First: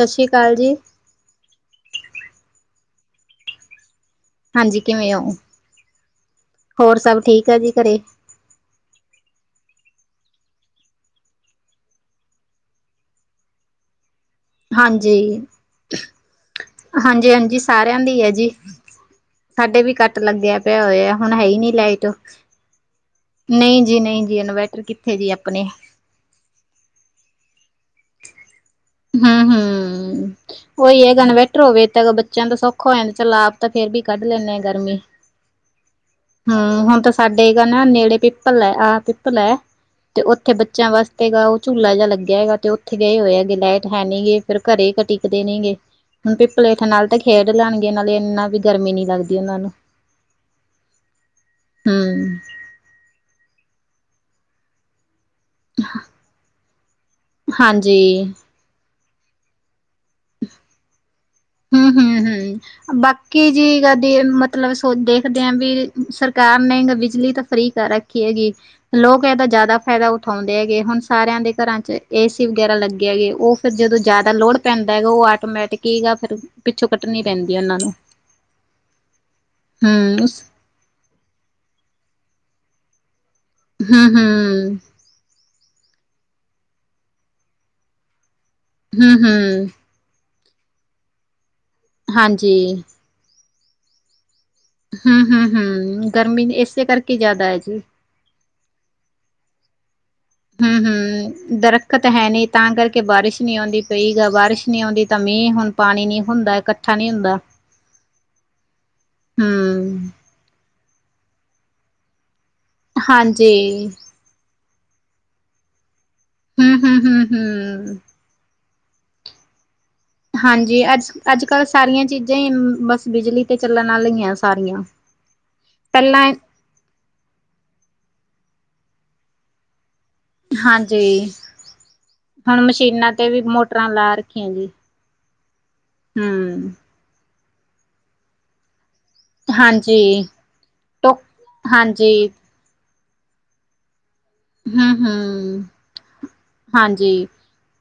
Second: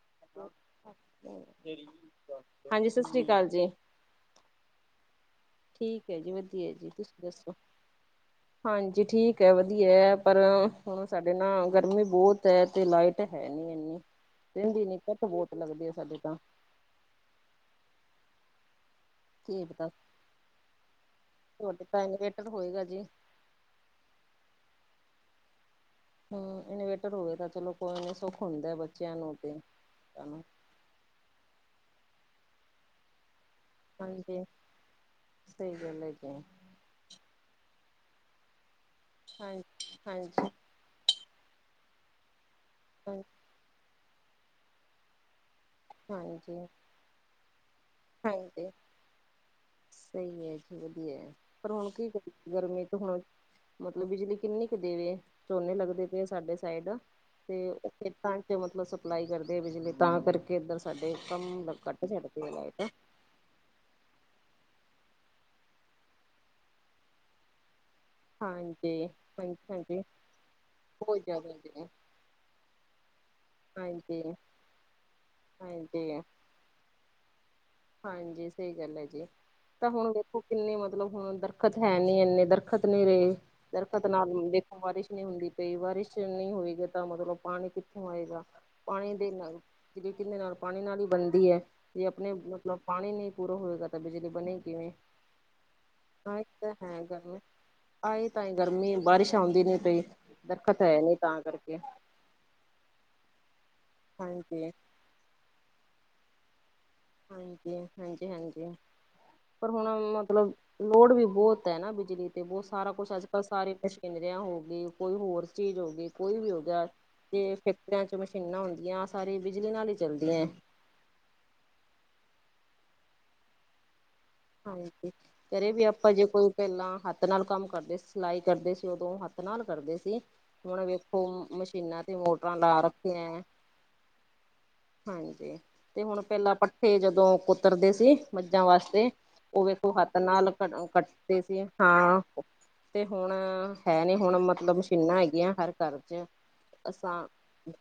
ਸਤ ਸ਼੍ਰੀ ਕਾਲ ਜੀ। ਹਾਂਜੀ, ਸਤ ਸ੍ਰੀ ਕਾਲ ਜੀ। ਹਾਂਜੀ, ਕਿਵੇਂ ਓ? ਠੀਕ ਐ ਜੀ, ਵਧੀਐ ਜੀ। ਤੁਸੀਂ ਦੱਸੋ? ਜੀ ਘਰੇ? ਹਾਂਜੀ ਠੀਕ ਐ, ਵਧੀਐ। ਪਰ ਹੁਣ ਸਾਡੇ ਨਾ ਗਰਮੀ ਬੌਤ ਐ ਤੇ ਲਾਈਟ ਹੈ ਨੀ, ਏਨ ਹੂੰ, ਰੈੰਦੀ ਨੀ ਕੱਟ ਬੌਤ ਲੱਗਦੇ ਆ, ਸਾਡੇ ਤਾਂ। ਹਾਂਜੀ ਹਾਂਜੀ, ਸਾਰਿਆਂ ਦੀ ਐ ਜੀ। ਕੀ ਸਾਡੇ ਪਤਾ ਵੀ ਕੱਟ ਲੱਗਿਆ ਪਿਆ ਹੋਇਆ, ਹੁਣ ਹੈ ਹੀ ਨੀ ਤੁਹਾਡੇ ਤਾਂ ਲਾਈਟ। ਇਨਵੇਟਰ ਹੋਏਗਾ ਜੀ ਨਹੀਂ ਜੀ ਨਹੀਂ ਜੀ, ਇਨਵਰਟਰ ਕਿੱਥੇ ਜੀ ਅਪਣੇ। ਹੂੰ, ਇਨਵੇਟਰ ਹੋਵੇ ਤਾਂ ਚਲੋ ਕੋਈ ਨੀ ਸੁੱਖ ਹੁੰਦੈ ਬੱਚਿਆਂ ਨੂੰ ਤੇ ਸਾਨੂੰ। ਓਈ ਹੈਗਾ ਇਨਵੈਟਰ ਹੋਵੇ ਤਾਂ ਬੱਚਿਆਂ ਦਾ ਸੌਖਾ ਹੋ ਜਾਂਦੈ, ਚਲ ਆਪ ਤਾਂ ਫੇਰ ਵੀ ਕੱਢ ਹਾਂਜੀ ਲੈਂਣੇ ਆ ਗਰਮੀ। ਸਹੀ ਗੱਲ ਹੈ ਜੀ ਹੂੰ, ਹੁਣ ਤਾਂ ਸਾਡੇ ਏਗਾ ਨਾ ਨੇੜੇ ਪਿੱਪਲ ਐ, ਆਹ ਪਿੱਪਲ ਐ। ਹਾਂਜੀ ਤੇ ਹਾਂਜੀ ਓਥੇ ਬੱ ਬੱਚਿਆਂ ਵਾਸਤੇ ਗਾ ਓਹ ਝੂਲਾ ਜਿ ਲੱਗੇਆ ਹੈਗਾ ਤੇ ਓਥੇ ਗਏ ਹਾਂਜੀ ਹੋਏ ਹੈਗੇ, ਲੈਟ ਹੈ ਨੀ ਗੇ ਫੇਰ ਘਰੇ ਕ ਟੀਕਦੇ ਨੀਗੇ, ਹੁਣ ਵੀ ਹਾਂਜੀ ਪਲੇਠ ਨਾਲ ਢੱਕ ਖੇਡ ਲੈਣਗੇ, ਨਾਲੇ ਏਨਾ ਵੀ ਹਾਂਜੀ ਗਰਮੀ ਨੀ ਲੱਗਦੀ ਉਹਨਾਂ ਨੂੰ। ਸਹੀ ਏ ਜੀ ਵਧੀਐ। ਪਰ ਹੁਣ ਕੀ ਕ ਹੂੰ ਗਰਮੀ ਤੇ ਹੁਣ ਮਤਲਬ ਬਿਜਲੀ ਕਿੰਨੀ ਕੁ ਦੇਵੇ? ਝੋਨੇ ਲੱਗਦੇ ਪਏ ਆ ਸਾਡੇ ਸਾਈਡ ਤੇੇ ਓਹ ਹਾਂਜੀ। ਖੇਤਾਂ ਮਤਲਬ ਸਪਲਾਈ ਕਰਦੇ ਆ ਬਿਜਲੀ ਤਾਂ ਕਰਕੇ ਇੱਧਰ ਸਾਡੇ ਕੰਮ ਹੂੰ, ਘੱਟ ਹੂੰ, ਛੱਡਦੇ ਐ ਲਾਈਟ। ਹੂੰ। ਬਾਕੀ ਜੀ ਕਦੀ ਮਤਲਬ ਸੋ ਦੇਖਦੇ ਆ ਵੀ ਸਰਕਾਰ ਨੇਂਗਾ ਬਿਜਲੀ ਤਾਂ ਫ੍ਰੀ ਕਰ ਰ ਖੀ ਹੈਗੀ, ਹਾਂਜੀ ਲੋਕ ਐਦਾ ਹਾਂਜੀ ਜੈਦਾ ਹਾਂਜੀ ਫੈਦਾ ਉਠਾਉਂਦੇ ਹੈਗੇ। ਹੁਣ ਬਹੁਤ ਸਾਰਿਆਂ ਦੇ ਜ਼ਿਆਦਾ ਘਰਾਂ ਜੀ ਚ ਏ ਸੀ ਵਗੈਰਾ ਲੱਗੇ ਹੈਗੇ ਉਹ ਫਿਰ ਜਦੋਂ ਹਾਂਜੀ ਜ਼ਿਆਦਾ ਲੋੜ ਪੈਂਦਾ ਹੈਗਾ ਉਹ ਆਟੋਮੈਟਿਕ ਹੀ ਨਾ ਹਾਂਜੀ ਫਿਰ ਪਿੱਛੋਂ ਕੱਟਣੀ ਪੈਂਦੀ ਆ ਉਹਨਾਂ ਨੂੰ। ਹਾਂਜੀ ਸਹੀ ਗੱਲ ਐ ਜੀ ਤਾਂ ਹੁਣ ਹੂੰ, ਵੇਖੋ ਕਿੰਨੇ ਮਤਲਬ ਹੁਣ ਅੰਦਰ ਦਰਖਤ ਹੈ ਨੀ ਇੰਨੇ ਦਰਖਤ ਨਹੀ ਰਹੇ। ਹੂੰ, ਦਰਖਤ ਨਾਲ ਹੂੰ। ਦੇਖੋ ਬਾਰਿਸ਼ ਨੀ ਹੁੰਦੀ ਪਈ ਬਾਰਿਸ਼ ਨਹੀਂ ਹੋਏਗੀ ਤਾਂ ਮਤਲਬ ਪਾਣੀ ਕਿੱਥੋਂ ਆਏਗਾ ਹੂੰ, ਪਾਣੀ ਦੇ ਨਾਲ ਹੂੰ ਬਿਜਲੀ ਕਿੰਦੇ ਨਾਲ ਪਾਣੀ ਨਾਲ ਹੀ ਬਣਦੀ ਐ ਜੇ ਆਪਣੇ ਮਤਲਬ ਹਾਂਜੀ ਪਾਣੀ ਨਹੀਂ ਪੂਰਾ ਹੋਏਗਾ ਤਾਂ ਬਿਜਲੀ ਬਣੇਗੀ ਹੂੰ-ਹੂੰ-ਹੂੰ ਗਰਮੀ ਤਾਂ ਇਸੇ ਹੈ ਕਰਕੇ ਗਰਮੀ ਜ਼ਿਆਦਾ ਹੈ ਜੀ। ਆਏ ਤਾਂਏ ਗਰਮੀ ਬਾਰਿਸ਼ ਆਉਂਦੀ ਨੀ ਪਈ ਦਰਖ਼ਤ ਹੈ ਨੀ ਤਾਂ ਕਰਕੇ। ਤਾਂ ਹੈ ਨੀ ਤਾਂ ਕਰਕੇ ਬਾਰਿਸ਼ ਨੀ ਆਉਂਦੀ ਪਈ ਗੀ ਹਾਂਜੀ ਬਾਰਿਸ਼ ਨਹੀਂ ਆਉਂਦੀ ਤਾਂ ਮੀਂਹ ਹੁਣ ਪਾਣੀ ਨੀ ਹੁੰਦਾ ਇਕੱ ਠਾ ਨੀ ਹੁੰਦਾ। ਹਾਂਜੀ ਹਾਂਜੀ ਹਾਂਜੀ ਪਰ ਹੁਣ ਹੂੰ, ਮਤਲਬ ਲੋੜ ਵੀ ਬਹੁਤ ਐ ਨਾ ਬਿਜਲੀ ਤੇ ਬਹੁਤ ਸਾਰਾ ਕੁਛ ਅੱਜ-ਕੱਲ੍ਹ ਸਾਰੇ ਹਾਂਜੀ। ਮਸ਼ੀਨਰਿਆਂ ਹੋ ਗਈ ਕੋਈ ਹੋਰ ਚੀਜ਼ ਹੋ ਗਈ। ਕੋਈ ਵੀ ਹੋਗਿਆ ਤੇ ਹੂੰ-ਹੂੰ-ਹੂੰ-ਹੂੰ। ਫੈਕਟਰੀਆਂ ਚ ਮਸ਼ੀਨਾਂ ਹੁੰਦੀਆਂ ਸਾਰੇ ਬਿਜਲੀ ਨਾਲ ਈ ਹਾਂਜੀ ਅੱਜ ਅੱਜ-ਕੱਲ੍ਹ ਸਾਰੀਆਂ ਚੀਜ਼ਾਂ ਹੀ ਬਸ ਬਿਜਲੀ ਤੇ ਚੱਲਣ ਆਲੀਆਂ। ਸਾਰੀਆਂ। ਹਾਂਜੀ ਘਰੇ ਵੀ ਆਪਾਂ ਜੇ ਪਹਿਲਾਂ ਕੋਈ ਪਹਿਲਾਂ ਹੱਥ ਨਾਲ ਕੰਮ ਕਰਦੇ ਸੀ ਸਿਲਾਈ ਕਰਦੇ ਸੀ ਉਦੋਂ ਹੱਥ ਨਾਲ ਕਰਦੇ ਸੀ। ਹੁਣ ਵੇਖੋ ਹਾਂਜੀ ਮਸ਼ੀਨਾਂ ਤੇ ਮੋਟਰਾਂ ਹੁਣ ਲਾ ਮਸ਼ੀਨਾਂ ਰੱਖੀਏ। ਤੇ ਵੀ ਮੋਟਰਾਂ ਲਾ ਰੱਖੀਆਂ ਜੀ। ਹਾਂਜੀ ਤੇ ਹੁਣ ਪਹਿਲਾਂ ਹੂੰ, ਪੱਠੇ ਜਦੋਂ ਕੁਤਰਦੇ ਸੀ ਮੱਝਾਂ ਵਾਸਤੇ ਉਹ ਵੇਖੋ ਹਾਂਜੀ ਹੱਥ ਨਾਲ ਕਟ, ਟੋ ਕਟਦੇ ਸੀ ਹਾਂਜੀ ਹਾਂ ਤੇ ਹੁਣ ਹੈ ਨੀ ਹੁਣ ਮਤਲਬ ਮਸ਼ੀਨਾਂ ਹੂੰ-ਹੂੰ, ਹੈਗੀਆਂ ਹਰ ਘਰ ਚ। ਅਸਾਂ ਹਾਂਜੀ।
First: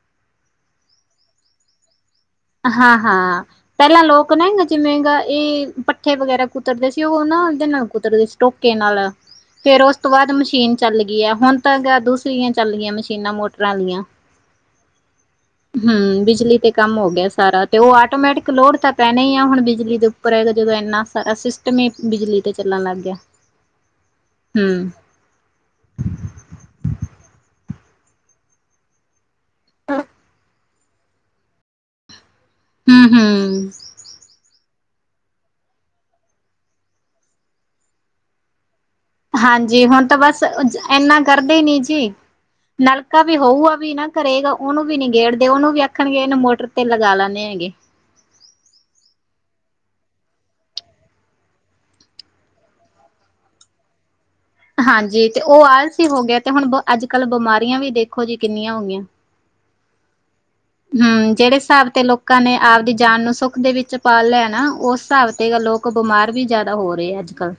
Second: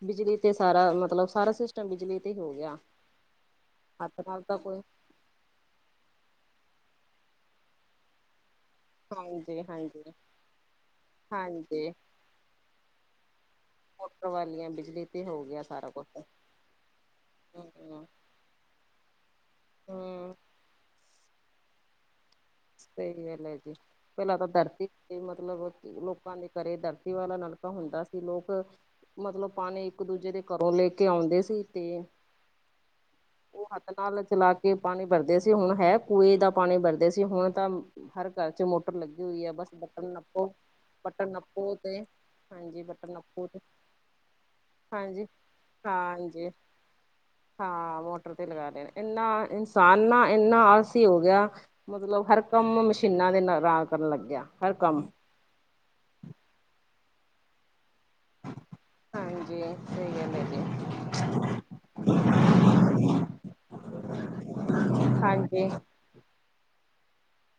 ਬਿਜਲੀ ਤੇ ਸਾਰਾ ਮਤਲਬ ਸਾਰਾ ਸਿਸ ਟਮ ਬਜਲੀ ਤੇ ਹੋ। ਗਿਆ ਹਾਂ ਹਾਂ ਪਹਿਲਾਂ ਹੱਥ ਲੋਕ ਨਾਲ ਨਾ ਤਾਂ ਕੋਈ ਜਿਵੇਂਗਾ ਇਹ ਪਠੇ ਵਗੈਰਾ ਕੁਤਰਦੇ ਸੀ ਉਹ ਨਾ ਉਹਦੇ ਨਾਲ ਕੁਤਰਦੇ ਸੀ ਟੋਕੇ ਨਾਲ। ਹਾਂਜੀ ਫੇਰ ਉਸ ਹਾਂਜੀ ਤੋਂ ਬਾਅਦ ਮਸ਼ੀਨ ਚੱਲ ਗਈ ਆ ਹੁਣ ਹਾਂਜੀ ਤਾਂ ਦੂਸਰੀਆਂ ਚੱਲ ਗਈਆਂ ਮਸ਼ੀਨਾਂ ਮੋਟਰ ਪਰਾਲਿਆ ਮੋਟਰ ਵਾਲੀਆਂ ਬਿਜਲੀ ਤੇ ਹੋ ਗਿਆ ਸਾਰਾ ਕੁਛ ਹੂੰ ਬਿਜਲੀ ਤੇ ਕੰਮ ਹੋ ਗਿਆ ਹਮ ਤੇ ਉਹ ਆਟੋਮੈਟਿਕ ਲੋੜ ਤਾਂ ਪੈਣਾ ਹੀ ਆ। ਹੁਣ ਬਿਜਲੀ ਦੇ ਹਮ ਉੱਪਰ ਹੈਗਾ ਜਦੋਂ ਇੰਨਾ ਸਾਰਾ ਸਿਸਟਮ ਹੀ ਬਿਜਲੀ ਤੇ ਚੱਲਣ ਲੱਗ ਗਿਆ। ਸਹੀ ਗੱਲ ਹੈ ਜੀ ਪਹਿਲਾ ਤਾਂ ਦਰਤੀ ਤੇ ਮਤਲਬ ਲੋਕਾਂ ਦੇ ਘਰੇ ਦਰਤੀ ਵਾਲਾ ਨਲਕਾ ਹੁੰਦਾ ਸੀ। ਲੋਕ ਮਤਲਬ ਪਾਣੀ ਇੱਕ ਦੂਜੇ ਦੇ ਘਰੋਂ ਲੈ ਕੇ ਆਉਂਦੇ ਸੀ ਤੇ ਹੂੰ-ਹੂੰ ਹਥਾ ਨਾਲ ਚਲਾ ਕੇ ਪਾਣੀ ਭਰਦੇ ਸੀ। ਹੁਣ ਹੈ ਕੁੂਏ ਦਾ ਪਾਣੀ ਭਰਦੇ ਸੀ। ਤੇ ਹੁਣ ਤਾਂ ਹਰ ਘਰ ਚ ਲੱਗੀ ਹੋਈ ਹੈ ਬਸ ਹਾਂਜੀ ਹੁਣ ਬਟਨ ਤਾਂ ਬਸ ਨੱਪੋ ਇਨਾ ਬਟਨ ਕਰਦੇ ਨੱਪੋ ਨੀ ਤੇ ਜੀ ਹਾਂਜੀ ਬਟਨ ਨਲਕਾ ਵੀ ਨੱਪੋ ਤੇ ਹੋਊਗਾ ਵੀ ਨਾ ਘਰੇਗਾ ਉਹਨੂੰ ਵੀ ਨੀ ਹਾਂਜੀ ਗੇੜਦੇ ਉਹਨੂੰ ਵੀ ਆਖਣਗੇ ਇਹਨੂੰ ਹਾਂਜੀ ਮੋਟਰ ਤੀਨ ਜਾਣੇ ਨੀ ਹੈਗੇ। ਹਾਂ ਮੋਟਰ ਤੇ ਲਗਾ ਲੈ। ਇੰਨਾ ਇਨਸਾਨ ਨਾ ਇੰਨਾ ਆਲਸੀ ਹੋ ਗਿਆ ਮਤਲਬ ਹਰ ਕੰਮ ਮਸ਼ੀਨਾਂ ਦੇ ਰਾਹ ਕਰਨ ਲੱਗ ਗਿਆ। ਹਾਂਜੀ ਤੇ ਉਹ ਆਲਸੀ ਹੋ ਗਿਆ ਤੇ ਹੁਣ ਅੱਜ-ਕੱਲ ਬਿਮਾਰੀਆਂ ਵੀ ਦੇਖੋ ਜੀ ਕਿੰਨੀਆਂ ਹੋ ਗਈਆਂ। ਹਾਂਜੀ। ਸਹੀ ਗੱਲ ਐ ਜੀ। ਹਮ ਜਿਹੜੇ ਹਿਸਾਬ ਤੇ ਲੋਕਾਂ ਨੇ ਆਪ ਦੀ ਜਾਨ ਨੂੰ ਸੁੱਖ ਦੇ ਵਿੱਚ ਪਾ ਲਿਆ ਹੈ, ਨਾ ਉਸ ਹਿਸਾਬ ਤੇ ਹਾਂਜੀ ਲੋਕ ਬਿਮਾਰ ਵੀ ਜ਼ਿਆਦਾ ਹੋ ਰਹੇ ਆ ਅੱਜ ਕੱਲ।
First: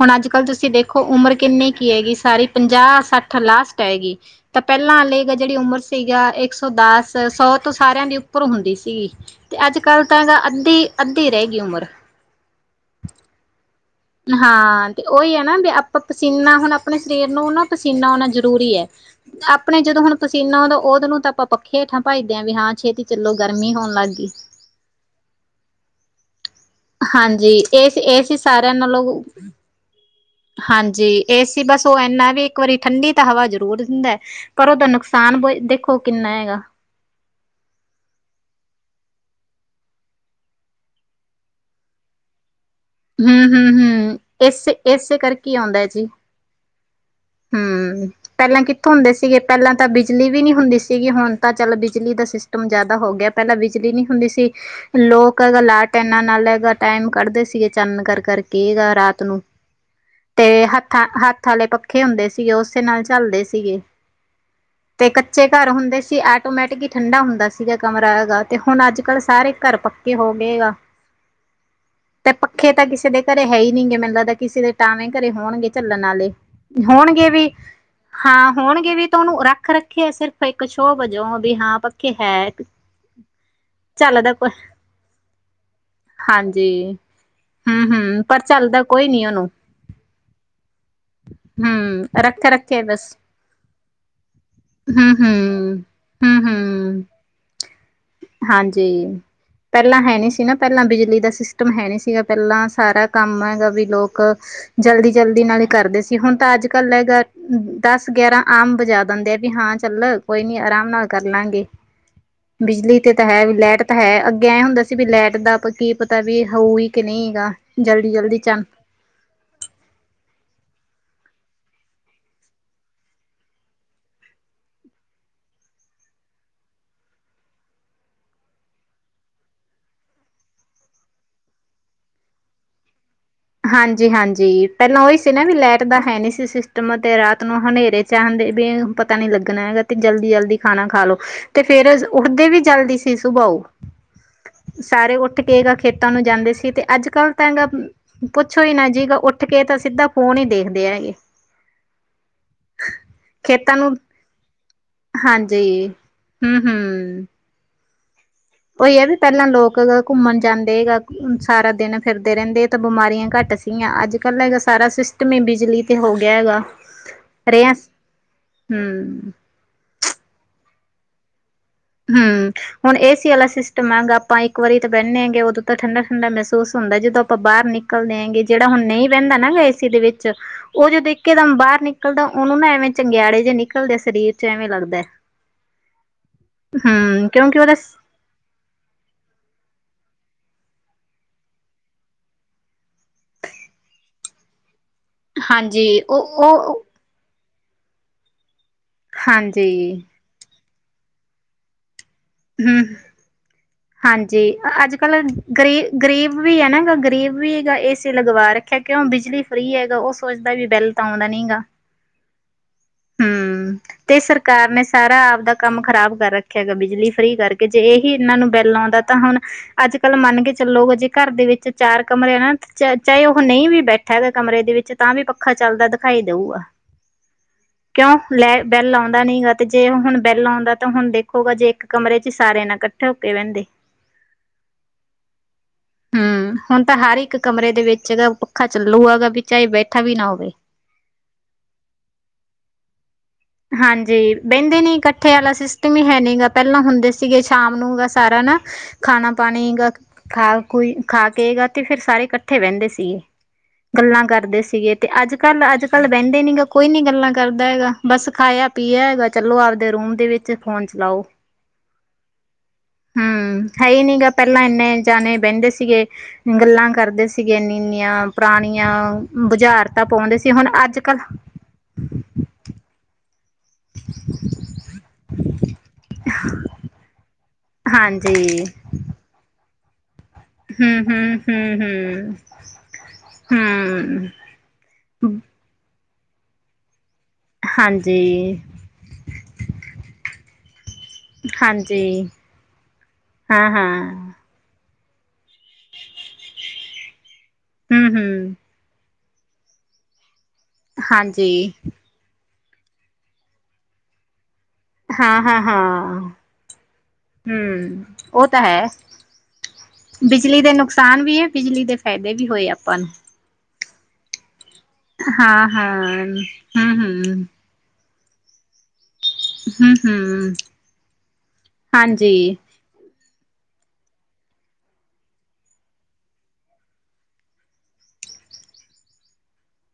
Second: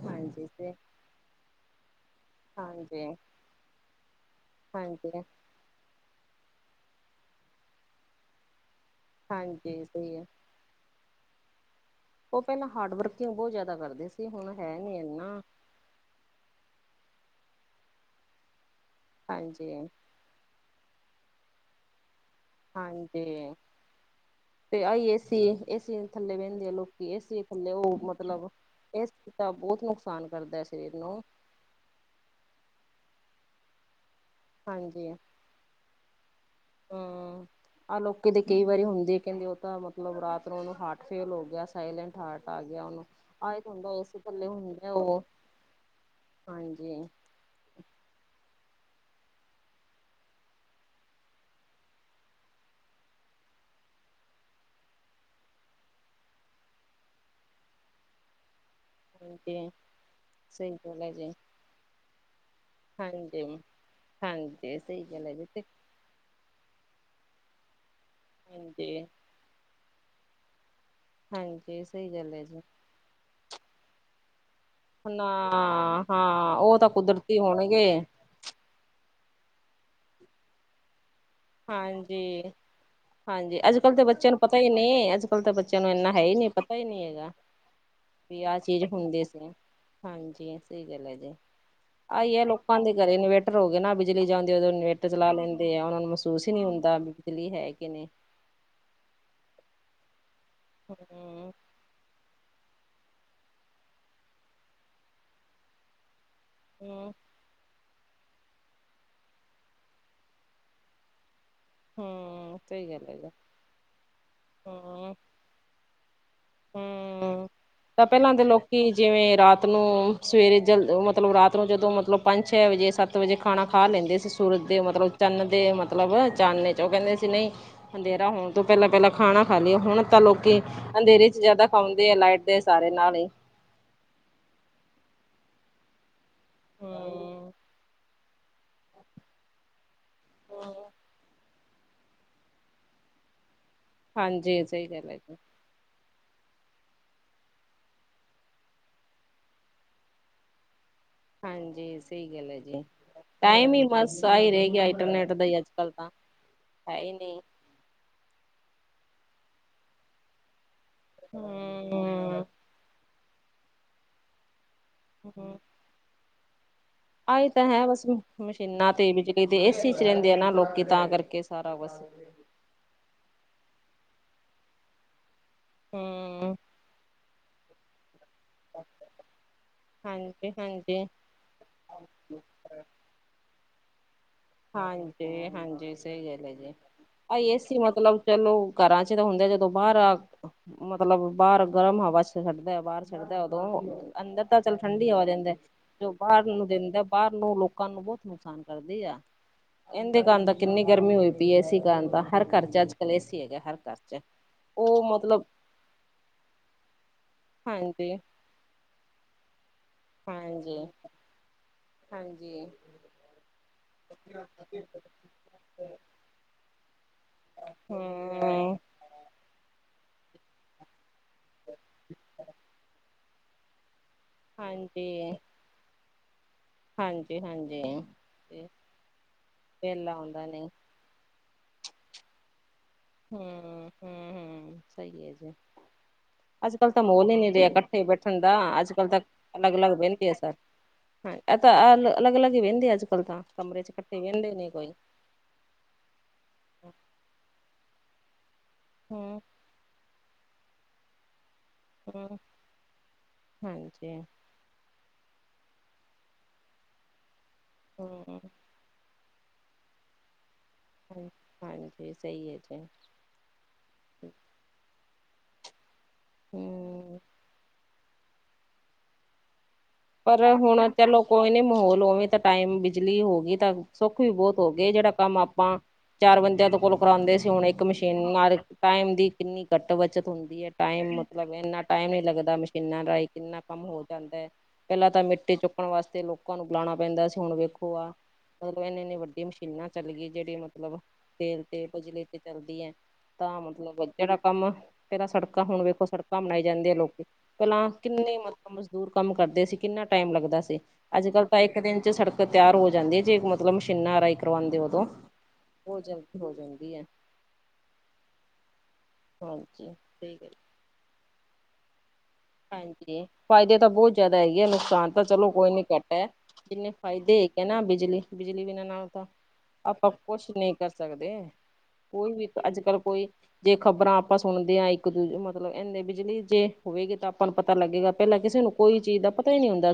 ਹੁਣ ਅੱਜ ਕੱਲ ਹਾਂਜੀ ਤੁਸੀਂ ਤੇ ਦੇਖੋ ਉਮਰ ਕਿੰਨੀ ਕੀ ਹੈਗੀ। ਸਾਰੀ ਹਾਂਜੀ ਪੰਜਾਹ-ਸੱਠ ਲਾਸਟ ਐਗੀ ਤਾਂ ਪਹਿਲਾਂ ਹਾਂਜੀ ਆਲੀ ਗਾ ਜਿਹੜੀ ਉਮਰ ਸੀਗਾ ਇੱਕ ਸੌ ਦਸ ਸੌ ਤੋਂ ਸਾਰਿਆਂ ਦੀ ਉੱਪਰ ਹੁੰਦੀ ਸੀਗੀ ਤੇ ਹਾਂਜੀ ਅੱਜ-ਕੱਲ੍ਹ ਸਹੀ ਤਾਂ ਹੈ ਐਗਾ ਅੱਧੀ ਅੱਧੀ ਰੈਗਈ ਉਮਰ। ਉਹ ਪੈਲਾਂ ਹਾਰਡ ਵਰਕਿੰਗ ਬਹੁਤ ਜਾਦਾ ਕਰਦੇ ਸੀ। ਹੁਣ ਹੈ ਹਾਂ, ਨੀ ਤੇ ਇਨਾ ਉਹੀ ਐ ਨਾ ਵੀ ਆਪਾਂ ਪਸੀਨਾ ਹੁਣ ਆਪਣੇ ਸਰੀਰ ਨੂੰ ਨਾ ਪਸੀਨਾ ਆਉਣਾ ਜ਼ਰੂਰੀ ਐ। ਹਾਂਜੀ ਆਪਣੇ ਜਦੋਂ ਹੁਣ ਪਸੀਨਾ ਆਉਂਦਾ, ਉਦੋਂ ਨੂੰ ਤਾਂ ਆਪਾਂ ਪੱਖੇ ਹੇਠਾਂ ਭੱਜਦੇ ਆ ਵੀ ਹਾਂ ਛੇਤੀ ਚੱਲੋ ਹਾਂਜੀ ਗਰਮੀ ਹੋਣ ਲੱਗ ਗੀ। ਤੇ ਆਈ ਏ ਸੀ, ਏ ਸੀ ਦੇ ਥੱਲੇ ਬਹਿੰਦੇ ਆਂ। ਏ ਸੀ ਦੇ ਹਾਂਜੀ ਥੱਲੇ ਇਹ ਉਹ ਇਹ ਸੀ ਮਤਲਬ ਸਾਰਿਆਂ ਏ ਨਾਲੋਂ ਸੀ ਤਾ ਬਹੁਤ ਨੁਕਸ ਹਾਂਜੀ, ਏ ਸੀ ਬਸ ਉਹ ਇਨ੍ਹਾਂ ਵੀ ਇੱਕ ਵਾਰੀ ਠੰਢੀ ਤਾਂ ਹਵਾ ਜ਼ਰੂਰ ਦਿੰਦੈ ਪਰ ਉਹਦਾ ਨੁਕਸਾਨ ਬ ਦੇਖੋ ਕਿੰਨਾ ਹੈਗਾ। ਹਾ ਆਹ ਲੋਕੀ ਤੇ ਕਈ ਵਾਰੀ ਹੁੰਦੀ ਕਹਿੰਦੇ, ਉਹ ਤਾਂ ਮਤਲਬ ਰਾਤ ਨੂੰ ਉਹਨੂੰ ਹਾਰਟ ਫੇਲ ਹੋ ਗਿਆ, ਸਾਇਲੈਂਟ ਹਾਰਟ ਆ ਗਿਆ ਉਹਨੂੰ। ਹੂੰ ਆ ਇਹ ਹੂੰ ਤੇ ਹੁੰਦੈ, ਏ ਹੂੰ। ਸੀ ਥੱਲੇ ਇਸੇ ਹੁੰਦੈ ਇਸੇ ਓ, ਕਰਕੇ ਹਾਂਜੀ। ਹਮ ਪੈਲਾਂ ਕਿੱਥੋਂ ਹੁੰਦੇ ਸੀਗੇ, ਪੈਲਾਂ ਤਾਂ ਬਿਜਲੀ ਵੀ ਨੀ ਹੁੰਦੀ ਸੀਗੀ, ਹੁਣ ਤਾਂ ਚੱਲ ਬਿਜਲੀ ਦਾ ਸਿਸ ਸਟਮ ਜਾਦਾ ਹੋ ਗਿਆ, ਪੈਲਾਂ ਬਿਜਲੀ ਨੀ ਹੁੰਦੀ ਸੀ। ਲੋਕ ਲਾਲਟੈਨਾਂ ਨਾਲ ਟੈਮ ਕੱਢਦੇ ਸੀਗੇ ਚਾਨਣ ਕਰ ਕਰ ਕੇ ਘਰ। ਓਕੇ ਤੇ ਹੱਥਾਂ ਹੱਥ ਆਲੇ ਪੱਖੇ ਹੁੰਦੇ ਸੀਗੇ, ਉਸੇ ਨਾਲ ਹਾਂਜੀ ਝਲਦੇ ਸੀਗੇ। ਹਾਂਜੀ ਤੇ ਗੱਲ ਹੈ ਜੀ ਕੱਚੇ ਤੇ ਘਰ ਹੁੰਦੇ ਸੀ ਆਟੋਮੈਟਿਕ ਹੀ ਠੰਡਾ ਹੁੰਦਾ ਸੀਗਾ ਕਮਰਾ ਹੈਗਾ ਤੇ ਹੁਣ ਅੱਜ ਹਾਂਜੀ ਕੱਲ੍ਹ ਸਾਰੇ ਘਰ ਪੱਕੇ ਹੋਗੇ ਆ। ਹਾਂਜੀ, ਸਹੀ ਗੱਲ ਐਂ ਜੀ। ਤਾਂ ਕਿਸੇ ਦੇ ਘਰੇ ਹੈ ਈ ਨੀ ਗੇ ਮੈੰਨ ਲੱਗਦੈ ਕਿਸੇ ਦੇ ਟਾਵੇਂ ਨਾ ਘਰੇ ਹੋਣਗੇ ਝੱਲਣ ਆਲੇ, ਹਾਂ ਉਹ ਤਾਂ ਹੋਣਗੇ ਕੁਦਰਤੀ ਵੀ ਹੋਣਗੇ ਹਾਂ, ਹੋਣਗੇ ਵੀ ਤਾਂ ਉਹਨੂੰ ਰੱਖ ਰੱਖੇ ਸਿਰਫ ਇੱਕ ਸ਼ੋ ਵਜੋਂ ਵੀ ਹਾਂ ਪੱਖੇ ਹੈ। ਹਾਂਜੀ ਹਾਂਜੀ, ਅੱਜ ਕੱਲ ਦੇ ਬੱਚਿਆਂ ਚੱਲਦਾ ਨੂੰ ਕੋਈ ਪਤਾ ਹੀ ਨੀ। ਅੱਜ ਕੱਲ੍ਹ ਤਾਂ ਬੱਚਿਆਂ ਨੂੰ ਇੰਨਾ ਹੈ ਈ ਨੀ ਹਾਂਜੀ ਪਤਾ ਹੀ ਨੀ ਹੈਗਾ। ਹੂੰ ਹੂੰ ਪਰ ਵੀ ਆਹ ਚੱਲਦਾ ਚੀਜ਼ ਕੋਈ ਹੁੰਦੀ ਨੀ ਉਹਨੂੰ ਸੀ। ਹਾਂਜੀ, ਸਹੀ ਗੱਲ ਐ ਜੀ। ਹੂੰ ਆਈ ਏ ਰੱਖੇ ਲੋਕਾਂ ਰੱਖੇ ਦੇ ਬਸ ਘਰੇ ਇਨਵੇਟਰ ਹੋਗੇ ਨਾ, ਬਿਜਲੀ ਜਾਂਂਦੀ ਉਦੋਂ ਇਨਵੇਟਰ ਹੂੰ ਚਲਾ ਹੂੰ ਲੈਂਦੇ ਐਂ। ਉਹਨਾਂ ਨੂੰ ਹੂੰ ਮਹਿਸੂਸ ਈ ਨੀ ਹੁੰਦਾ, ਹੂੰ ਵੀ ਬਿਜਲੀ ਹੈ ਕਿ ਨਈ। ਹਾਂਜੀ, ਪੈਲਾਂ ਹੈ ਨੀ ਸੀ ਨਾ, ਪੈਲਾਂ ਬਿਜਲੀ ਦਾ ਹਮ ਸਿਸਟਮ ਹੈ ਨੀ ਸੀਗਾ। ਪੈਲਾਂ ਸਾਰਾ ਕੰਮ ਐਗਾ ਵੀ ਲੋਕ ਜਲਦੀ ਜਲਦੀ ਨਾਲ ਈ ਕਰਦੇ ਸੀ। ਕਿ ਹੁਣ ਤਾਂ ਅੱਜ ਕੱਲ ਹਮ ਹੈਗਾ ਦਸ ਗਿਆਰਾਂ ਆਮ ਬਜਾ ਦਿੰਦੇ ਆ, ਵੀ ਹਾਂ ਚੱਲ ਕੋਈ ਨੀ ਆਰਾਮ ਨਾਲ ਕਰਲਾਂਗੇ। ਹਮ ਸਹੀ ਬਿਜਲੀ ਗੱਲ ਤੇ ਤਾਂ ਜੀ ਹੈ ਵੀ ਲਾਈਟ ਤਾਂ ਹੈ, ਅੱਗੇ ਐ ਹੁੰਦਾ ਸੀ ਵੀ ਹਮ ਲਾਈਟ ਦਾ ਅਪਾਂ ਕੀ ਪਤਾ ਵੀ ਹੋਈ [unintelligible] ਹਮ, ਤਾਂ ਪੈਲਾਂ ਦੇ ਲੋਕ ਕਿ ਜਿਵੇਂ ਰਾਤ ਨੂੰ ਸਵੇਰੇ ਜਲ ਮਤਲਬ ਰਾਤ ਨੂੰ ਜਦੋਂ ਮਤਲਬ ਪੰਜ ਛੇ ਵਜੇ ਸੱਤ ਸੱਤ ਵਜੇ ਖਾਣਾ ਖਾ ਲੈਂਦੇ ਸੀ, ਸੂਰਜ ਦੇ ਮਤਲਬ ਚੰਨ ਦੇ ਮਤਲਬ ਚਾਨਨੇ ਚ। ਉਹ ਕਹਿੰਦੇ ਸੀ ਨਈ ਅੰਧੇਰਾ ਹੋਣ ਤੋਂ ਪੈਲਾਂ ਪੈਲਾਂ ਖਾਣਾ ਖਾ ਲੀਏ। ਹੁਣ ਤਾਂ ਲੋਕੀ ਅੰਧੇਰੇ ਜਾਦਾ ਖਾਉਂਦੇ ਆ ਲਾਈਟ ਦੇ ਸਾਰੇ ਨਾਲ ਏ। ਹਾਂਜੀ ਹਾਂਜੀ, ਪੈਲਾਂ ਉਹੀ ਸੀ ਨਾ ਵੀ ਲਾਈਟ ਦਾ ਹੈ ਨੀ ਸੀ ਸਿਸਟਮ ਤੇ ਰਾਤ ਹੂੰ ਨੂੰ ਹਨੇਰੇ ਚਾਹਣ ਦੇ ਵੀ ਪਤਾ ਨੀ ਲੱਗਣਾ ਹੈਗਾ ਤੇ ਜਲਦੀ ਜਲਦੀ ਖਾਣਾ ਖਾ ਲੋ। ਤੇ ਫੇਰ ਉੱਠਦੇ ਵੀ ਜ਼ਲਦੀ ਸੀ ਸੁਬਾਂ ਉਹ। ਹਾਂਜੀ ਸਹੀ ਗੱਲ ਸਾਰੇ ਹੈ ਜੀ ਉੱਠ ਕੇ ਗਾ ਖੇਤ ਤਾਂ ਨੂੰ ਜਾਂਦੇ ਸੀ ਤੇ ਅੱਜ ਕਲ ਤਾਂ ਐਂ ਗਾ ਪੁੱਛੋ ਈ ਨਾ ਜੀਗਾ, ਉੱਠ ਕੇ ਤਾਂ ਸਿੱਧਾ ਫੋਨ ਹੀ ਦੇਖਦੇ ਐਗੇ। ਹਾਂਜੀ, ਸਹੀ ਗੱਲ ਐਂ ਜੀ। ਟਾਈਮ ਖੇਤਾਂ ਹੀ ਨੂੰ ਬਸ ਆਈ ਰਹਿ ਗਿਆ ਇੰਟਰਨੈਟ ਦਾ ਹੀ ਅੱਜ ਹਾਂਜੀ ਕੱਲ ਤਾਂ। ਹੂੰ ਹੈ ਈ ਨੀ। ਓਹੀ ਆ ਵੀ ਪਹਿਲਾਂ ਲੋਕ ਘੁੰਮਣ ਜਾਂਦੇ ਸਾਰਾ ਦਿਨ। ਹੂੰ ਫਿਰਦੇ ਰਹਿੰਦੇ ਤਾਂ ਬਿਮਾਰੀਆਂ ਘੱਟ ਸੀਗੀਆਂ ਅੱਜ ਕੱਲ੍ਹ ਹੈਗਾ ਸਾਰਾ ਸਿਸਟਮ ਹੀ ਬਿਜਲੀ ਤੇ ਹੋ ਗਿਆ ਹੈਗਾ। ਆਏ ਤਾਂ ਰਿਹਾ ਹੈ ਬਸ ਮਸ਼ੀਨਾਂ ਤੇ ਹਮ ਬਿਜਲੀ ਤੇ ਏ -ਸੀ ਚ ਰਹਿੰਦੇ ਆ ਨਾ ਲੋਕੀ ਤਾਂ ਕਰਕੇ ਸਾਰਾ ਬਸ। ਹਮ ਹੁਣ ਏ ਸੀ ਵਾਲਾ ਸਿਸਟਮ ਹੈਗਾ ਆਪਾਂ ਇੱਕ ਵਾਰੀ ਤੇ ਬਹਿਨੇ ਗੇ ਉਦੇ। ਤਾਂ ਠੰਡਾ -ਠੰਡਾ ਹੂੰ ਮਹਿਸੂਸ ਹੁੰਦਾ ਜਦੋਂ ਆਪਾਂ ਬਾਹਰ ਨਿਕਲਦੇ ਹੈਗੇ। ਕੇੜਾ ਹੁਣ ਨਹੀਂ ਬਹਿੰਦਾ ਨਾ ਗਾ ਫੇਰ ਏੇ-ਸੀ ਵਿੱਚ ਹਾਂਜੀ ਉਹ ਹਾਂਜੀ ਜਦੋਂ। ਇੱਕਦਮ ਬਾਹਰ ਨਿਕਲਦਾ ਉਹਨੂੰ ਨਾ ਐਵੇਂ ਚੰਗਿਆੜੇ ਜਿਹੇ ਨਿਕਲਦੇ ਸਰੀਰ। ਚ ਐਵੇਂ ਲੱਗਦਾ ਹਾਂਜੀ- ਹਾਂਜੀ ਸਹੀ ਗੱਲ ਹੈ ਜੀ ਹਮ ਆ ਕਿਉਂਕਿ ਉਹਦਾ ਏ-ਸੀ ਮਤਲਬ ਚਲੋ ਘਰਾਂ ਚ ਤਾ ਹੁੰਦੇ ਆ ਜਦੋਂ ਆ ਬਾਰ ਆ। ਮਤਲਬ ਬਾਰ ਗਰਮ ਹਵਾ ਚ ਛੱਡਦਾ ਬਾਰ ਛੱਡਦਾ ਉਦੋਂ ਅੰਦਰ ਤਾਂ ਚੱਲ ਠੰਡੀ ਹਵਾ। ਦਿੰਦਾ ਹਾਂਜੀ ਉਹ ਬਾਹਰ ਨੂੰ ਉਹ ਦਿੰਦਾ ਬਾਹਰ ਨੂੰ ਲੋਕਾਂ ਨੂੰ ਬਹੁਤ ਨੁਕਸਾਨ ਕਰਦੀ ਆ। ਹਾਂਜੀ ਇਨਦੇ ਕਾਰਨ ਤਾ ਕਿੰਨੀ ਗਰਮੀ ਹੋਈ ਪਈ ਐ। ਏ-ਸੀ ਕਾਰਨ ਦਾ ਹਰ ਘਰ ਚ ਹਮ ਅੱਜ ਕੱਲ ਏ-ਸੀ ਹੈਗਾ ਹਰ ਘਰ। ਚ ਹਾਂਜੀ ਅੱਜ ਉਹ ਕੱਲ੍ਹ ਮਤਲਬ ਗਰੀਬ -ਗਰੀਬ ਵੀ ਹੈ ਨਾ ਗਾ ਗਰੀਬ ਵੀ ਗਾ ਏ- ਸੀ ਹਾਂਜੀ ਲਗਵਾ ਰੱਖ ਫਿਰ ਕਿਉਂ ਬਿਜਲੀ ਫਰੀ ਹੈਗਾ ਓਹ ਸੋਚਦਾ ਵੀ ਹਾਂਜੀ ਬਿੱਲ ਤਾਂ ਆਉਂਨਾ ਨੀ ਗਾ। ਹਾਂਜੀ ਹਮ ਤੇ ਸਰਕਾਰ ਨੇ ਸਾਰਾ ਆਪਦਾ ਕੰਮ ਖ਼ਰਾਬ ਕਰ ਰੱਖਿਆ ਗਾ ਬਿਜਲੀ। ਫਰੀ ਕਰਕੇ ਜੇ ਇਹੀ ਇਹਨਾਂ ਨੂੰ ਹੂੰ। ਬਿੱਲ ਆਉਂਦਾ ਤਾਂ ਹੁਣ ਅੱਜ ਕੱਲ ਮੰਨ ਕੇ ਚੱਲੋ ਜੇ। ਘਰ ਦੇ ਵਿੱਚ ਚਾਰ ਕਮਰੇ ਨਾ ਚਾਹੇ ਉਹ ਨਹੀ ਵੀ ਬੈਠਾ ਹੈਗਾ ਤਾ ਵੀ ਕਮਰੇ ਦੇ ਵਿੱਚ ਤਾਂ ਵੀ ਹਾਂਜੀ, ਪੱਖਾ ਚੱਲਦਾ ਦਖਾਈ ਦਊਗਾ। ਹਾਂਜੀ ਹਾਂਜੀ। ਕਿਉਂ ਲੈ ਤੇ ਬਿੱਲ ਆਉਂਦਾ ਨੀ ਗਾ ਤੇ ਜੇ ਵੇਲਾ ਹੁਣ ਬਿੱਲ ਨੀ। ਆਉਂਦਾ ਤਾਂ ਹੁਣ ਦੇਖ। ਉਹੋ ਗਾ ਜੇ ਇੱਕ ਕਮਰੇ ਚ ਸਾਰੇ ਨਾਲ ਕੱਠੇ। ਹੂੰ - ਹੂੰ -ਹਮ ਸਹੀਏ ਜੇ। ਹੂੰ, ਹੁਨ ਤਾਂ ਹਰ ਇੱਕ ਕਮਰੇ ਦੇ ਵਿੱਚ ਬੈਠਣ ਦਾ ਪੱਖਾ ਅੱਜ ਕੱਲ੍ਹ ਚੱਲੂਗਾ ਤਾਂ ਗ ਵੀ ਚਾਹੇ ਅਲੱਗ ਅਲੱਗ ਬੈਠਾ ਵੀ ਨਾ ਬਹਿੰਦੇ ਆ ਹੋਵੇ। ਸਰ। [inaudible] ਹਾਂ ਐ ਤਾਂ ਅਲੱਗ ਅਲੱਗ ਹੀ ਵਹਿੰਦੇ ਆ ਅੱਜ ਕੱਲ੍ਹ ਤਾਂ। ਕਮਰੇ ਚ ਇਕੱਠੇ ਹਾਂਜੀ ਬਹਿੰਦੇ ਕੋਈ। ਨੀ ਇਕੱਠ। ਕੱਠੇ ਵਾਲਾ ਸਿਸਟਮ ਈ ਹੈ ਨੀ ਗਾ ਪਹਿਲਾਂ ਹੁੰਦੇ ਸੀਗੇ ਸ਼ਾਮ ਨੂੰ ਗ ਸਾਰਾ ਨਾ। ਖਾਨਾ ਹੂੰ, ਪਾਨੀ ਗ ਖਾਓ। ਕੋਈ ਖਾ ਕੇ ਗਾ ਤੇ ਫੇਰ ਸਾਰੇ ਹੂੰ ਇਕੱਠੇ ਬਹਿੰਦੇ ਸੀਗੇ ਹਾਂਜੀ, ਗੱਲਾਂ ਕਰਦੇ ਸੀਗੇ। ਤੇ ਅੱਜ-ਕੱਲ੍ਹ, ਅੱਜ-ਕੱਲ ਬਹਿੰਦੇ ਨੀ ਗੇ ਕੋਈ ਨੀ ਗੱਲਾਂ ਕਰਦਾ ਹੈਗਾ ਬਸ ਹੂੰ, ਖਾਇਆ। ਪੀਯਾ ਹੈਗਾ ਚਲੋ! ਆਵਦੇ ਰੂਮ ਦੇ ਵਿੱਚ ਫੋਨ ਚਲਾਓ। ਹਾਂਜੀ ਸਹੀ ਹੈ ਜੀ ਹਮ ਹੈ ਈ ਨੀ ਗਾ ਪਹਿਲਾਂ ਇੰਨੇ ਜਾਨੇ ਬਹਿੰਦੇ ਸੀਗੇ ਗੱਲਾਂ ਹੂੰ। ਕਰਦੇ ਸੀ। ਸੀਗੇ ਇਨੀ ਇੰਨੀਆਂ ਪੁਰਾਨਿਆਂ। ਬੁਝਾਰਤਾਂ ਪਓ। ਪਰ ਹੁਣ ਚੱਲੋ ਕੋਈ ਨੀ ਮਾਹੌਲ ਉਵੇਂ ਤਾਂ ਟਾਈਮ ਬਿਜਲੀ ਹੋ ਗਈ ਏ ਤਾਂ ਸੁੱਖ ਵੀ ਬਹੁਤ ਹੋ ਗਏ ਜਿਹੜਾ ਕੰਮ ਆਪਾਂ ਚਾਰ ਬੰਦਿਆਂ ਦੇ ਕੋਲੋ ਕਰਾਉਂਦੇ ਸੀ ਹੁਨ ਇੱਕ ਇੱਕ ਮਸ਼ੀਨ ਨਾਲ ਹਾਂਜੀ ਟਾਈਮ ਦੀ। ਕਿੰਨੀ ਕੱਟ ਬੱਚਤ ਹੁੰਦੀ ਐ। ਟਾਈਮ ਮਤਲਬ ਇੰਨਾ ਟਾਈਮ ਨਈ ਹੂੰ-ਹੂੰ-ਹੂੰ-ਹੂੰ-ਹੂੰ ਲੱਗਦਾ ਮਸ਼ੀਨਾਂ ਰਾਹੀਂ ਕਿੰਨਾ ਕੰਮ ਹੋ ਜਾਂਦਾ ਐ। ਪਹਿਲਾਂ ਤਾਂ ਮਿੱਟੀ ਚੁੱਕਣ ਵਾਸਤੇ ਲੋਕਾਂ ਨੂੰ ਬੁਲਾਉਣਾ ਪੈਂਦਾ ਸੀ ਹੁਣ ਵੇਖੋ ਆ। ਹਾਂਜੀ ਇੰਨੀ -ਇੰਨੀ ਵੱਡੀ ਮਸ਼ੀਨਾਂ ਚੱਲ ਗਈ ਜੈੜੀ ਮਤਲਬ। ਤੇਲ ਤੇ ਬਿਜਲੀ ਹਾਂਜੀ ਤੇ ਚੱਲਦੀ ਅ। ਤਾਂ ਹਾਂ-ਹਾਂ ਮਤਲਬ ਜੇੜਾ। ਕੰਮ ਪਹਿਲਾਂ ਸੜਕਾਂ ਹੁਣ ਵੇਖੋ ਸੜਕਾਂ ਬਣਾਈ ਜਾਂਦੀ ਆ ਲੋਕੀ ਪਹਿਲਾਂ ਕਿੰਨੇ। ਹੂੰ-ਹੂੰ ਮਜ਼ਦੂਰ ਕੰਮ ਕਰਦੇ ਸੀ। ਕਿੰਨਾ ਟਾਈਮ ਲੱਗਦਾ ਸੀ ਅੱਜ ਕੱਲ੍ਹ ਹਾਂਜੀ ਤਾਂ ਇੱਕ ਦਿਨ ਚ ਸੜਕ। ਤੇ ਤਿਆਰ ਹੋ ਜਾਂਦੀ ਜੇ ਮਤਲਬ ਮਸ਼ੀਨਾਂ ਰਾਈ ਕਰਵਾਉਂਦੇ ਔ। ਹਾਂ-ਹਾਂ, ਹਾਂ ਹੈ ਹੂੰ ਉਹ ਤਾਂ ਹੈ। ਹਾਂਜੀ ਠੀਕ ਹੈ ਬਿਜਲੀ ਦੇ ਨੁਕਸਾਨ ਵੀ ਏ ਬਿਜਲੀ ਦੇ ਫੈਦੇ ਵੀ ਹੋਏ। ਆਪਾਂ ਨੂੰ ਹਾਂਜੀ ਫ਼ਾਇਦੇ ਤਾਂ ਬੋਤ ਜਾਦਾ ਹੈਗੇ ਐ ਨੂ ਸਾਨ ਤਾ ਚਲੋ ਕੋਈ ਨੀ ਹਾਂ-ਹਾਂ ਕੱਟ ਐ ਜਿੰਨੇ ਹੂੰ-ਹੂੰ ਫਾਇਦੇ ਹੇਗੇ ਨਾ ਬਿਜਲੀ-ਬਿਜਲੀ ਬਿਨਾਂ ਨਾ ਤਾਂ ਆਪਾਂ ਕੁਛ ਹੂੰ-ਹੂੰ ਨੀ ਕਰ ਸਕਦੇ ਕੋਈ ਵੀ ਹਾਂਜੀ ਅੱਜ ਕੱਲ ਕੋਈ ਜੇ ਖ਼ਬਰਾਂ ਆਪਾਂ ਸੁਣਦੇ ਆ ਇੱਕ ਦੂ ਮਤਲਬ ਇਨੇ ਬਿਜਲੀ ਜੇ ਹੋਵੇਗੀ ਤਾਂ ਤਾਨੂੰ ਨੂੰ ਪਤਾ ਲੱਗੇਗਾ ਪੈਲਾਂ ਕਿਸੇ ਨੂੰ ਕੋਈ ਚੀਜ਼ ਦਾ ਪਤਾ ਹੀ ਨੀ ਹੁੰਦਾ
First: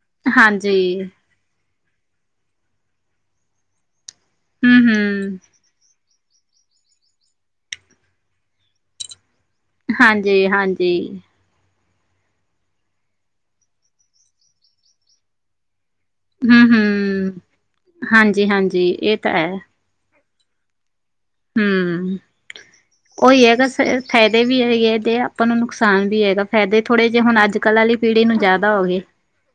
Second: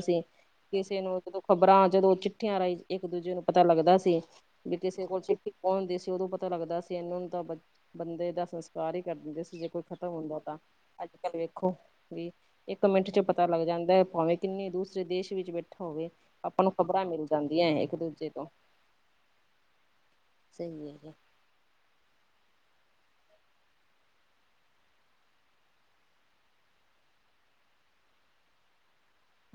ਕਿਸੀ ਹਾਂਜੀ, ਨੂੰ ਜਦੋਂ ਖ਼ਬਰਾਂ ਜਦੋਂ ਚਿੱਠੀਆਂ ਰਾਈ ਇੱਕ ਦੂਜੇ ਨੂੰ ਪਤਾ ਲੱਗਦਾ ਸੀ। ਵੀ ਕਿਸੇ ਕੋਲ ਹੂੰ-ਹੂੰ, ਚਿੱਠੀ ਪੋਦੀ ਸੀ ਉਦੋਂ ਪਤਾ ਪਤਾ ਲੱਗਦਾ ਸੀ ਇਨਾਂ ਨੂੰ ਤਾਂ ਬੰਦੇ ਦਾ ਸੰਸਕਾਰ ਹੀ ਕਰ ਦਿੰਦੇ ਸੀ ਜੇ ਕੋਈ ਖਤਮ ਹੁੰਦਾ ਤਾਂ ਅੱਜ ਹਾਂਜੀ-ਹਾਂਜੀ। ਕੱਲ ਵੇ ਖੋ ਵੀ ਇੱਕ ਮਿੰਟ ਚ ਪਤਾ ਲੱਗ ਜਾਂਦਾ ਐ ਭਾਵੇਂ ਕਿੰਨੇ ਦੂਸਰੇ ਦੇਸ਼ ਵਿੱਚ ਬੈਠਾ ਹੋਵੇ। ਆਪਾਂ ਨੂੰ ਖ਼ਬਰਾਂ ਮਿਲ ਹੂੰ-ਹੂੰ, ਜਾਂਦੀਆਂ ਇੱਕ ਦੂਜੇ ਤੋਂ, ਹਾਂਜੀ-ਹਾਂਜੀ ਇਹ ਤਾਂ ਹੈ, ਸਈ ਹੇਗਾ। ਹੂੰ। ਉਹੀ ਐ ਹੈਗਾ ਫੇਰ ਫਾਇਦੇ ਵੀ ਹੈਗੇ ਤੇ ਆਪਾਂ ਨੂੰ ਨੁਕਸਾਨ ਵੀ ਹੈਗਾ ਫਾਇਦੇ ਥੋੜ੍ਹੇ ਜੇਹੇ ਹੁਣ ਅੱਜ ਕੱਲ ਆਲੀ ਪੀੜੀ ਨੂੰ ਜਾਦਾ ਹੋ ਗਏ।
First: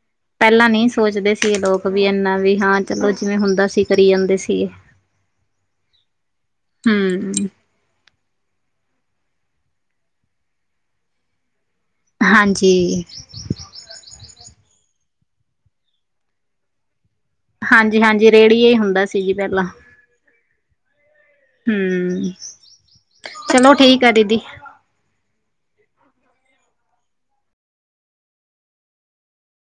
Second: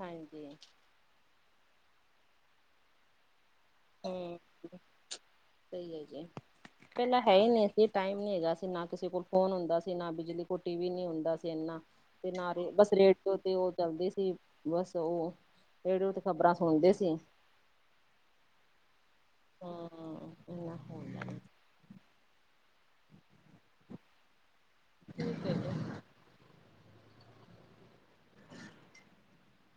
ਹਾਂਜੀ ਪੈਲਾਂ ਨੀ ਸੋਚਦੇ ਸੀ ਏ ਲੋਕ ਵੀ ਐਨਾ ਵੀ ਹਾਂ ਚਲੋ ਜਿਵੇਂ ਹੁੰਦਾ ਸੀ ਕਰੀ ਜਾਂਦੇ ਹੂੰ ਸੀਗੇ। ਸਈ ਐ ਜੀ ਪੈਲਾਂ ਹੂੰ, ਹੈ ਹੀ ਨਈ ਤੇ ਟਾਈਮ ਨੀ ਹੈਗਾ ਸੀ ਨਾ ਕਿਸੇ ਕੋਲ ਫੋਨ ਹੁੰਦਾ ਸੀ ਨਾ ਬਿਜਲੀ ਕੋਈ ਟੀ ਵੀ ਨੀ ਹੁੰਦਾ ਸੀ ਐਨਾ। ਤੇ ਨਾ ਰੇ ਬਸ ਹਾਂਜੀ। ਰੇਟ ਤੇ ਉਹ ਚੱਲਦੇ ਸੀ ਬਸ ਉਹ ਰੇੜਓ ਤੇ ਖ਼ਬਰਾਂ ਸੁਣਦੇ ਸੀ। ਹਾਂਜੀ-ਹਾਂਜੀ ਰੇੜੀਏ ਹੀ ਹੁੰਦਾ ਸੀ ਜੀ ਪੈਲਾਂ। [inaudible] ਹੂੰ ਚਲੋ ਠੀਕ ਐ ਦੀਦੀ। [inaudible]